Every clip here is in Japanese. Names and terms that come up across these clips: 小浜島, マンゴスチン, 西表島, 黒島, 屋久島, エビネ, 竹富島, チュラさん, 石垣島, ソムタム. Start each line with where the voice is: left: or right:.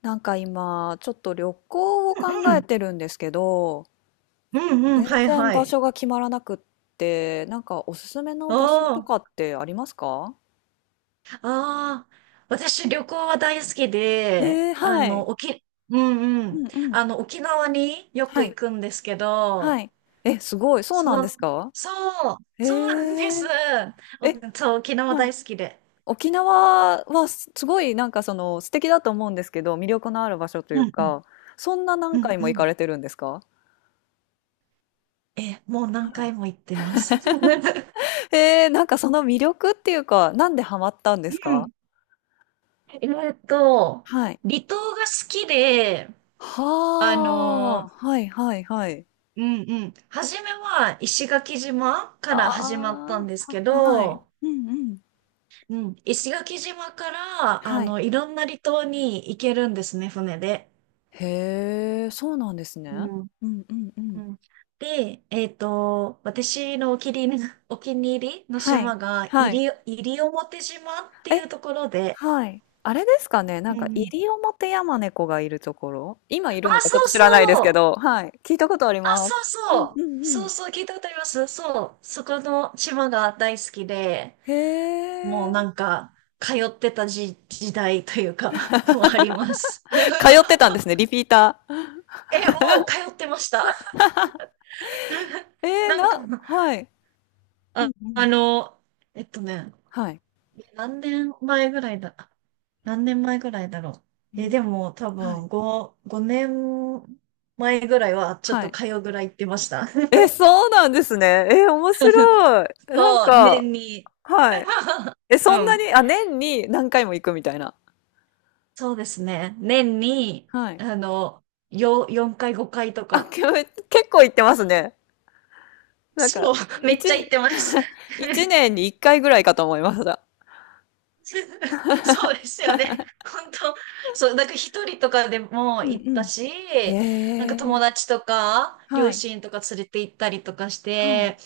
left: なんか今、ちょっと旅行を考
right: う
left: え
right: ん、
left: てるんですけど、
right: うん、うん、
left: 全
right: はい、
left: 然
right: は
left: 場
right: い。
left: 所が決まらなくって、なんかおすすめの
right: お
left: 場所と
right: ー、
left: かってありますか？
right: あー、私旅行は大好きで、
left: はい。
right: うんう
left: う
right: ん、
left: んうん。
right: 沖縄によ
left: は
right: く行
left: い。
right: くんですけ
left: は
right: ど、
left: い。え、すごい。そう
right: そ
left: なんです
right: の、
left: か？
right: そ
left: え
right: そうなんです。
left: ー、
right: お
left: え、
right: そう、沖縄
left: は
right: 大
left: い。
right: 好きで。
left: 沖縄はごいなんかその素敵だと思うんですけど、魅力のある場所とい
right: う
left: う
right: んうん、
left: か、そんな
right: う
left: 何
right: ん
left: 回も
right: う
left: 行
right: ん。
left: かれてるんですか？
right: え、もう何
left: はい。
right: 回も行ってます。うん。
left: えー、なんかその魅力っていうか、なんでハマったんですか？
right: えっと、
left: はい。
right: 離島が好きで、あの
left: はあ、はいはいはい。
right: うんうん。初めは石垣島か
left: あ
right: ら始まったんです
left: あ、
right: け
left: は、はい。
right: ど、
left: うんうん。
right: うん、石垣島から、
left: はい。
right: いろんな離島に行けるんですね、船で。
left: へえ、そうなんですね。
right: うん。
left: うんうんう
right: う
left: ん。
right: ん。で、私のお気に入りの、お気に入りの
left: はい、
right: 島が、
left: はい。
right: 西表島ってい
left: え、
right: うところで、
left: はい。あれですかね、
right: う
left: なん
right: ん
left: か、
right: う
left: 入
right: ん。
left: 表オモヤマネコがいるところ今いるの
right: あ、
left: かちょっ
right: そう
left: と知
right: そ
left: らないですけ
right: う。
left: ど、はい。聞いたことあり
right: あ、
left: ま
right: そ
left: す。
right: う
left: うん
right: そう。
left: うんう
right: そう
left: ん。
right: そう、聞いたことあります。そう。そこの島が大好きで、
left: へ
right: もう
left: え。
right: なんか、通ってた時、時代というか、もうあります。
left: 通ってたんですね、リピーター。
right: え、もう通ってました。なんか、
left: はい。うん
right: あ、
left: う
right: あ
left: ん。
right: の、えっとね、
left: はい。
right: 何年前ぐらいだ、何年前ぐらいだろ
left: う
right: う。え、
left: ん
right: でも多
left: はい。
right: 分5年前ぐらいはちょっ
left: は
right: と
left: い。
right: 通うぐらい行ってました。
left: え、そうなんですね。え、面白い。なん
right: そう、
left: か、
right: 年に。
left: はい。え、
right: う
left: そんな
right: ん。
left: に、あ、年に何回も行くみたいな。
right: そうですね。年に、
left: はい。
right: あの、4回5回と
left: あ、
right: か。
left: け結構行ってますね。なんか、
right: そう、めっ
left: 一
right: ちゃ行ってます。
left: 一 年に一回ぐらいかと思いました。
right: そうですよね。本当、そう、なんか一人とかでも
left: うん
right: 行っ
left: う
right: た
left: ん。
right: し、
left: へ
right: なんか
left: え。
right: 友達とか、
left: は
right: 両
left: い。
right: 親とか連れて行ったりとかし
left: はい。
right: て、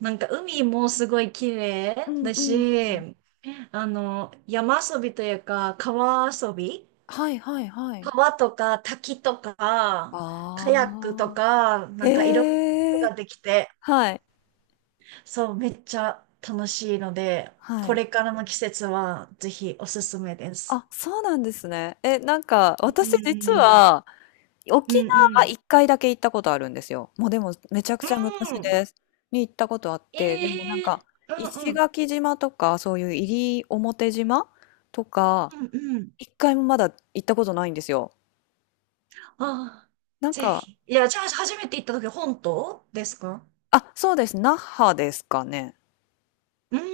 right: なんか海もすごい綺
left: う
right: 麗
left: ん
right: だ
left: うん。
right: し、山遊びというか、川遊び
left: はいはいはい。
right: 川とか滝とか、カヤックと
left: ああ。
right: か、なんかいろんなこと
left: へえ。
right: ができて、
left: はい。
right: そう、めっちゃ楽しいので、
left: は
right: こ
left: い。
right: れからの季節はぜひおすすめです。
left: あ、そうなんですね。え、なんか、
right: う
left: 私実
right: ん、
left: は、
right: うん、
left: 沖
right: う
left: 縄は
right: ん。
left: 1回だけ行ったことあるんですよ。もうでもめちゃくちゃ
right: う
left: 昔
right: ん。
left: です。に行ったことあって、でもなん
right: ええ、
left: か
right: うん
left: 石
right: うん、
left: 垣島とかそういう西表島とか
right: うんうん。
left: 一回もまだ行ったことないんですよ。
right: ああ、
left: なん
right: ぜ
left: か、
right: ひ。いや、じゃあ、初めて行った時、本島ですか？
left: あ、そうです。那覇ですかね。
right: うーん、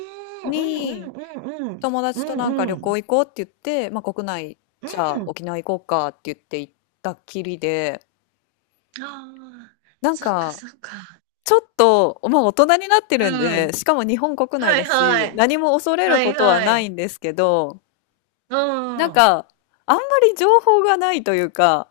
right: う
left: に
right: んうんうん
left: 友
right: う
left: 達と
right: ん。
left: なんか
right: うんう
left: 旅
right: ん。
left: 行行こうって言って、まあ国内じゃ
right: う
left: あ
right: ん。
left: 沖縄行こうかって言って行ったきりで、
right: ああ、
left: なん
right: そっか
left: か
right: そっか。
left: ちょっと、まあ大人になってるん
right: う
left: で、
right: ん。
left: しかも日本国内
right: は
left: だ
right: いは
left: し、
right: い。
left: 何も恐れる
right: は
left: こ
right: い
left: とは
right: は
left: ない
right: い。
left: んですけど、
right: うん。
left: なん
right: あ
left: か、あんまり情報がないというか、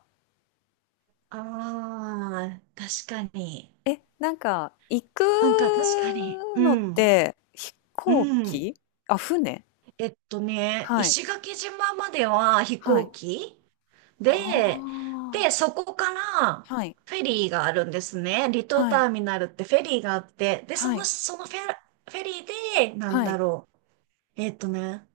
right: あ、確かに。
left: え、なんか、行く
right: なんか確かに。う
left: のっ
right: ん。
left: て、飛行
right: うん。
left: 機あ、船はい。
right: 石垣島までは飛
left: はい。
right: 行機
left: あ
right: で、で、
left: あ。
right: そこから
left: はい。
right: フェリーがあるんですね。離島
left: はい。
right: ターミナルってフェリーがあって、で、そ
left: は
right: の、
left: い。
right: フェリーで、なん
left: は
right: だ
left: い。
right: ろう。えっとね、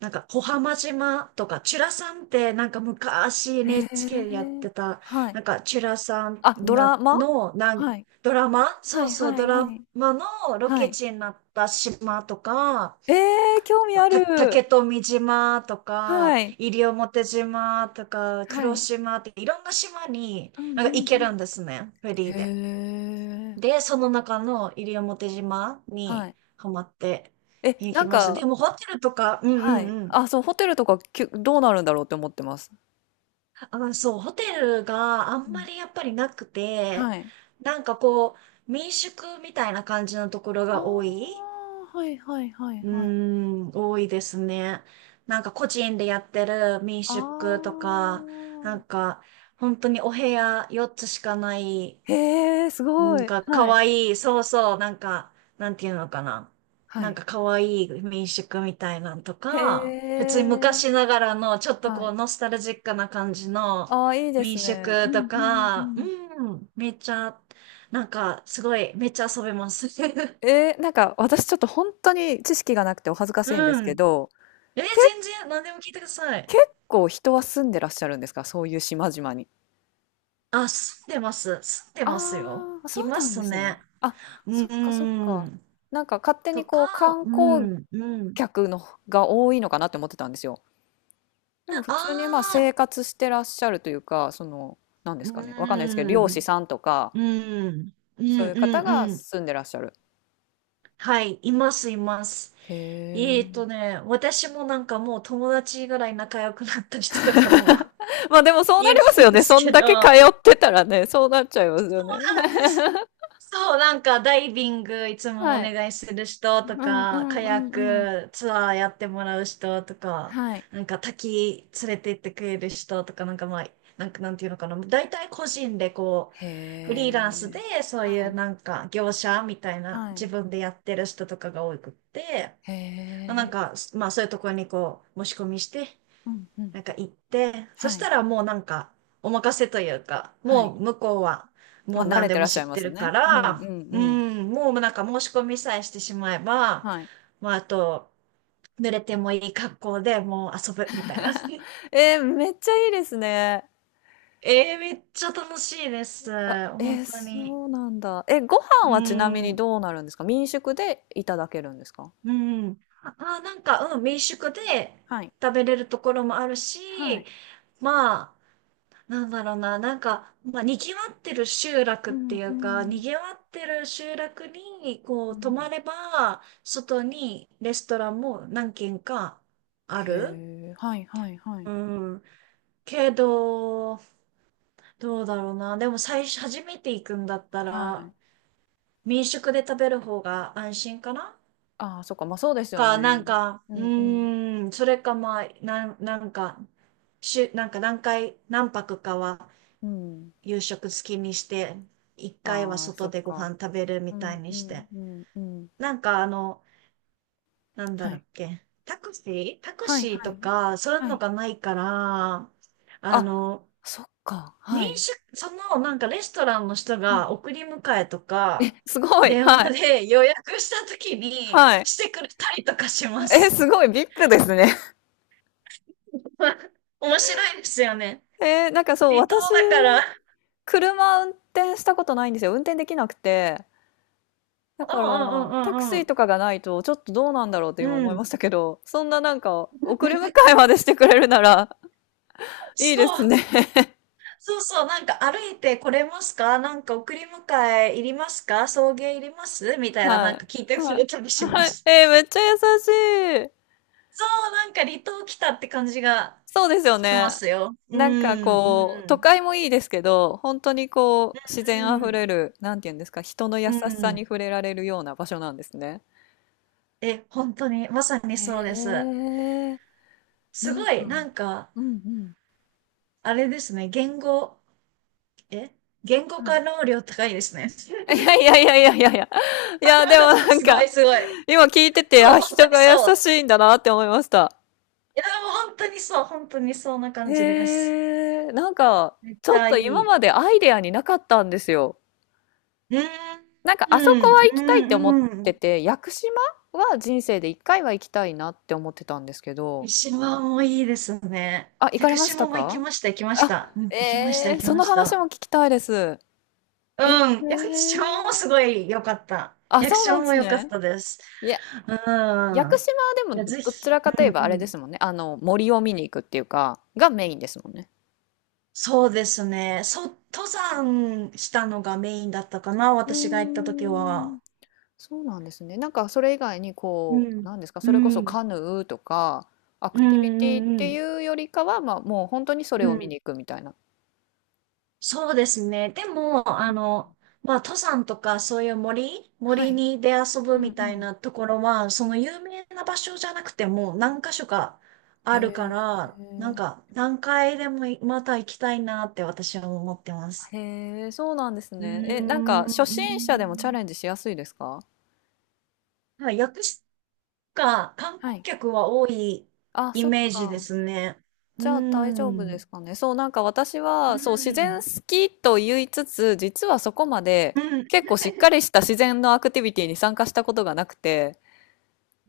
right: なんか、小浜島とか、チュラさんって、なんか昔
left: へ
right: NHK でやっ
left: え。
right: てた、
left: はい。
right: なんか、チュラさん
left: あ、ドラ
right: な
left: マ
right: の、なん、
left: はい。
right: ドラマ、
left: は
right: そう
left: い
right: そう、
left: は
right: ド
left: いは
right: ラ
left: い。
right: マのロ
left: は
right: ケ
left: い。
right: 地になった島とか、
left: ええ、興味あ
right: 竹
left: る。
right: 富島とか、
left: はい。
right: 西表島とか、
left: は
right: 黒
left: い。
right: 島って、いろんな島に、
left: うんうん
right: なん
left: う
right: か行ける
left: ん。
right: んですね、フェリーで。
left: へえ。
right: で、その中の西表島
left: は
right: に
left: い。
right: ハマって
left: え、
right: 行
left: な
right: き
left: ん
right: ました。で
left: か
right: も、ホテルとか、うん
left: は
right: うん
left: い。
right: うん。
left: あ、そう、ホテルとか、きゅどうなるんだろうって思ってます。
right: あ、そう、ホテルがあ
left: う
right: んま
left: ん、
right: りやっぱりなくて、
left: はい。
right: なんかこう、民宿みたいな感じのところ
left: あ
right: が多い。
left: あ、はいはいはい
right: うー
left: はい。
right: ん、多いですね。なんか個人でやってる民
left: あ
right: 宿とか、な
left: あ。
right: んか本当にお部屋4つしかない
left: へえ、す
right: な
left: ご
right: ん
left: い。
right: か、可
left: はい、
right: わいい。そうそう。なんか、なんていうのかな。
left: は
right: なん
left: い。
right: か、可愛いい民宿みたいなんと
left: へ
right: か、普通に
left: え。
right: 昔ながらの、ちょっと
left: は
right: こ
left: い。
right: う、ノスタルジックな感じの
left: ああ、いいで
right: 民
left: すね。う
right: 宿と
left: んうんう
right: か、
left: ん。
right: うん、めっちゃ、なんか、すごい、めっちゃ遊べます。
left: えーなんか私ちょっと本当に知識がなくてお恥ずかしいんで
right: う
left: すけ
right: ん。
left: ど、
right: え、
left: け
right: 全然、何でも聞いてください。
left: 結構人は住んでらっしゃるんですか？そういう島々に。
right: あ、住んでます。住んでますよ。
left: ああ、そ
right: い
left: う
right: ま
left: なんで
right: す
left: す
right: ね。
left: ね。あ、
right: う
left: そっかそっか。
right: ん。
left: なんか勝手に
right: とか、
left: こう観
right: う
left: 光
right: ん、うん。
left: 客のが多いのかなって思ってたんですよ。でも普通にまあ
right: あ
left: 生
right: あ、
left: 活してらっしゃるというか、その、なんで
right: う
left: すかね、わかんないですけど、
right: ー
left: 漁師
right: ん、
left: さんとか、
right: うーん、うん、
left: そういう方
right: うん、
left: が
right: うん。
left: 住んでらっしゃる。
right: はい、います、います。
left: へえ。
right: 私もなんかもう友達ぐらい仲良くなった人とかも
left: まあでも そう
right: い
left: な
right: る
left: ります
right: ん
left: よ
right: で
left: ね。
right: す
left: そ
right: け
left: んだけ通
right: ど、
left: ってたらね、そうなっちゃいますよね。
right: なんでで す。そう、なんかダイビングいつもお
left: はい。
right: 願いする人と
left: うんう
right: か、
left: ん
right: カ
left: う
right: ヤッ
left: んうん。
right: クツアーやってもらう人とか、
left: はい。
right: なんか滝連れて行ってくれる人とか、なんかまあ、なんかなんていうのかな、大体個人でこう、
left: へ
right: フリーランスで
left: え。
right: そうい
left: は
right: う
left: い。
right: なんか業者みたいな
left: はい。
right: 自分でやってる人とかが多くって、
left: へ
right: なん
left: え。
right: か、まあそういうところにこう、申し込みして
left: うんうん。
right: なんか行って、そし
left: はい。
right: たらもうなんか、お任せというか、
left: は
right: も
left: い。
right: う向こうは、
left: まあ、
right: もう
left: 慣
right: 何
left: れ
right: で
left: てら
right: も
left: っし
right: 知
left: ゃ
right: っ
left: いま
right: て
left: す
right: るか
left: ね。うんう
right: ら、
left: んう
right: う
left: ん。
right: ん、もうなんか申し込みさえしてしまえば、
left: はい。
right: まああと、濡れてもいい格好でもう遊ぶみたいな。
left: えー、めっちゃいいですね。
right: ええ、めっちゃ楽しいです。
left: あ、
right: 本
left: えー、
right: 当に。
left: そうなんだ。え、ご飯
right: う
left: はちなみに
right: ん、
left: どうなるんですか？民宿でいただけるんですか？
right: うん。あ、なんか、うん、民宿で
left: はい。
right: 食べれるところもある
left: は
right: し、
left: い。
right: まあ、なんだろうな、なんか、まあ、
left: うんうん。
right: 賑わってる集落に、こ
left: う
right: う、泊
left: ん、
right: まれば、外にレストランも何軒かあ
left: へ
right: る。
left: え、はいはいはい。
right: うん。けど、どうだろうな。でも初めて行くんだった
left: は
right: ら、
left: い。
right: 民宿で食べる方が安心かな、
left: ああ、そっか。まあそうですよ
right: な
left: ね。
right: んか、
left: う
right: う
left: んうん
right: ーん、それかまあ、なんか、なんか何泊かは
left: うん。
right: 夕食好きにして、一回は
left: ああ、そ
right: 外
left: っ
right: でご飯
left: か。
right: 食べる
left: う
right: みたい
left: んう
right: にし
left: ん
right: て。
left: うんうん。
right: なんかなんだ
left: は
right: ろうっ
left: い。
right: け、タクシータク
left: はい
right: シー
left: は
right: と
left: い。
right: か、そういう
left: は
right: の
left: い。
right: がないから、あ
left: あ、
right: の、
left: そっか。は
right: 民
left: い。
right: 宿、そのなんかレストランの人が送り迎えとか、
left: すごい、
right: 電
left: はい、
right: 話で予約した時に
left: はい。
right: してくれたりとかしま
left: え、
right: す。
left: すごいビッグですね。
right: 面白いですよね。
left: えー、なんかそう、
right: 離島
left: 私、
right: だから。
left: 車運転したことないんですよ。運転できなくて。だ
right: う
left: か
right: んう
left: ら、タク
right: んうん
left: シ
right: う
left: ー
right: ん
left: とかがないと、ちょっとどうなんだろうって
right: う
left: 今思
right: ん。
left: い
right: うん。
left: ましたけど、そんななんか、送り迎えまでしてくれるなら、いい
right: そ
left: ですね。
right: う。そうそう、なんか歩いてこれますか、なんか送り迎えいりますか、送迎いりますみたいな、な
left: は
right: ん
left: い。
right: か聞いてく
left: は
right: れ
left: い。
right: たりしま
left: はい。
right: す。
left: えー、めっちゃ優しい。
right: そう、なんか離島来たって感じが
left: そうですよ
right: しま
left: ね。
right: すよ。う
left: なんか
right: ん、
left: こう、
right: う
left: 都
right: ん、
left: 会もいいですけど、本当にこう、自然あ
right: う
left: ふ
right: ん、
left: れる、なんていうんですか、人の
right: う
left: 優しさに
right: ん。
left: 触れられるような場所なんですね。
right: え、本当に、まさに
left: へ
right: そうです。
left: え、
right: す
left: なん
right: ご
left: か、
right: い、なんか、
left: うんうん。
right: あれですね、え言語
left: は
right: 化
left: い。
right: 能量高いですね。
left: いやいやいやいやいやいや。いや、でもなん
right: すご
left: か、
right: い、すごい。
left: 今聞いてて、
right: そう、
left: あ、
right: 本当
left: 人
right: に
left: が優
right: そう。
left: しいんだなって思いました。
right: いや、でも本当にそう、本当にそんな感じで
left: へ
right: す。
left: え、なんか、
right: めっ
left: ち
right: ち
left: ょっ
right: ゃ
left: と
right: い
left: 今
right: い。
left: までアイデアになかったんですよ。
right: うん、
left: なんか
right: う
left: あそこは行きたいって思っ
right: ん、う
left: て
right: ん。
left: て、屋久島は人生で一回は行きたいなって思ってたんですけ
right: 湯
left: ど、
right: 島もいいですね。
left: あ、行
right: 屋
left: かれ
right: 久
left: まし
right: 島
left: た
right: も行き
left: か？
right: ました、行きまし
left: あ、
right: た。うん、行きました、
left: え
right: 行
left: ー、
right: き
left: そ
right: ま
left: の
right: し
left: 話
right: た。
left: も聞きたいです。
right: う
left: え
right: ん、屋久島もす
left: ー、
right: ごい良かった。
left: あ、
right: 屋久
left: そうなん
right: 島
left: で
right: も
left: す
right: 良かっ
left: ね。
right: たです。
left: いや、
right: う
left: 屋久
right: ん。
left: 島は
right: いや、
left: でも
right: ぜ
left: どち
right: ひ、
left: らかと
right: う
left: い
right: ん、
left: えば
right: う
left: あれで
right: ん。
left: すもんね。あの、森を見に行くっていうか、がメインですもんね。
right: そうですね。そう、登山したのがメインだったかな、
left: う
right: 私が行った時
left: ーん
right: は。
left: そうなんですね。なんかそれ以外に
right: う
left: こう、
right: ん、
left: なんですか、
right: う
left: それこそ
right: ん、
left: カヌーとか、ア
right: う
left: ク
right: ん、
left: ティビティっ
right: うん、う
left: て
right: ん。
left: いうよりかは、まあ、もう本当にそれ
right: う
left: を見
right: ん、
left: に行くみたいな。
right: そうですね。でも、
left: うん
right: まあ、登山とかそういう
left: は
right: 森
left: い。
right: に出遊
left: う
right: ぶ
left: ん
right: み
left: う
right: たい
left: ん
right: なところは、その有名な場所じゃなくても何箇所か
left: へ
right: あるか
left: え。
right: ら、なんか何回でもまた行きたいなって私は思ってます。
left: へえ、そうなんです
right: う
left: ね。え、
right: ー
left: なんか
right: ん、うー
left: 初心者でもチャレン
right: ん、
left: ジしやすいですか？
right: はい、薬師が観
left: は
right: 光
left: い。
right: 客は多い
left: あ、
right: イ
left: そっ
right: メージで
left: か。
right: すね。うー
left: じゃあ大丈夫で
right: ん。
left: すかね。そう、なんか私
right: う
left: は、
right: ん、
left: そう、自
right: う
left: 然
right: ん。
left: 好きと言いつつ、実はそこまで結構しっか りした自然のアクティビティに参加したことがなくて、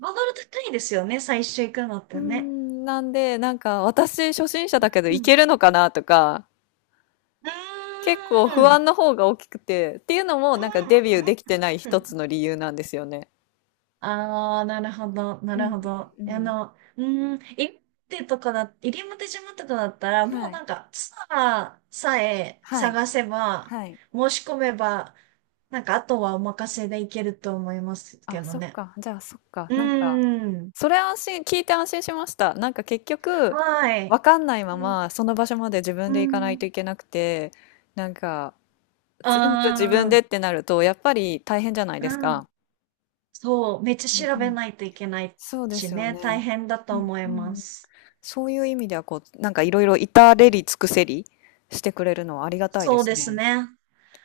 right: ハードル高 いですよね、最初行くのっ
left: うー
right: てね。
left: ん、なんで、なんか私初心者だけど
right: う
left: いけ
right: ん、
left: るのかなとか、
right: う
left: 結構
right: ーん。う
left: 不
right: んう
left: 安
right: ん
left: の方が大きくて、っていうのもなんかデビューできてない
right: うんう
left: 一つ
right: ん、
left: の理由なんですよね。
right: ああ、なるほど、な
left: う
right: る
left: ん
right: ほど。
left: うんうん。
right: うーん、入り表島とかだったら、も
left: は
right: う
left: い。
right: なんか、ツアーさえ
left: はい。
right: 探せば、
left: はい。
right: 申し込めば、なんか、あとはお任せでいけると思います
left: あ、
right: けど
left: そっ
right: ね。
left: か。じゃあそっか。
right: う
left: なんか、
right: ーん、
left: それ安心、聞いて安心しました。なんか結局、
right: はい。
left: わかんないま
right: うん、
left: ま、その場所まで自
right: う
left: 分で行かないと
right: ん、
left: いけなくて、なんか、
right: あ
left: 全部自分で
right: ー、
left: ってなると、やっぱり大変じゃないです
right: うん、
left: か。
right: そう、めっち
left: うう
right: ゃ
left: ん
right: 調
left: う
right: べ
left: ん。
right: ないといけない
left: そうで
right: し
left: すよ
right: ね、大
left: ね。
right: 変だと
left: うん、
right: 思い
left: う
right: ま
left: ん、
right: す。
left: そういう意味ではこう、なんかいろいろ至れり尽くせりしてくれるのはありがたいで
right: そう
left: す
right: です
left: ね。
right: ね。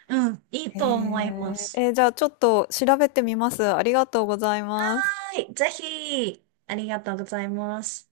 right: うん、いい
left: へ
right: と思いま
left: え、
right: す。
left: えーじゃあちょっと調べてみます。ありがとうございます。
right: はい、ぜひ、ありがとうございます。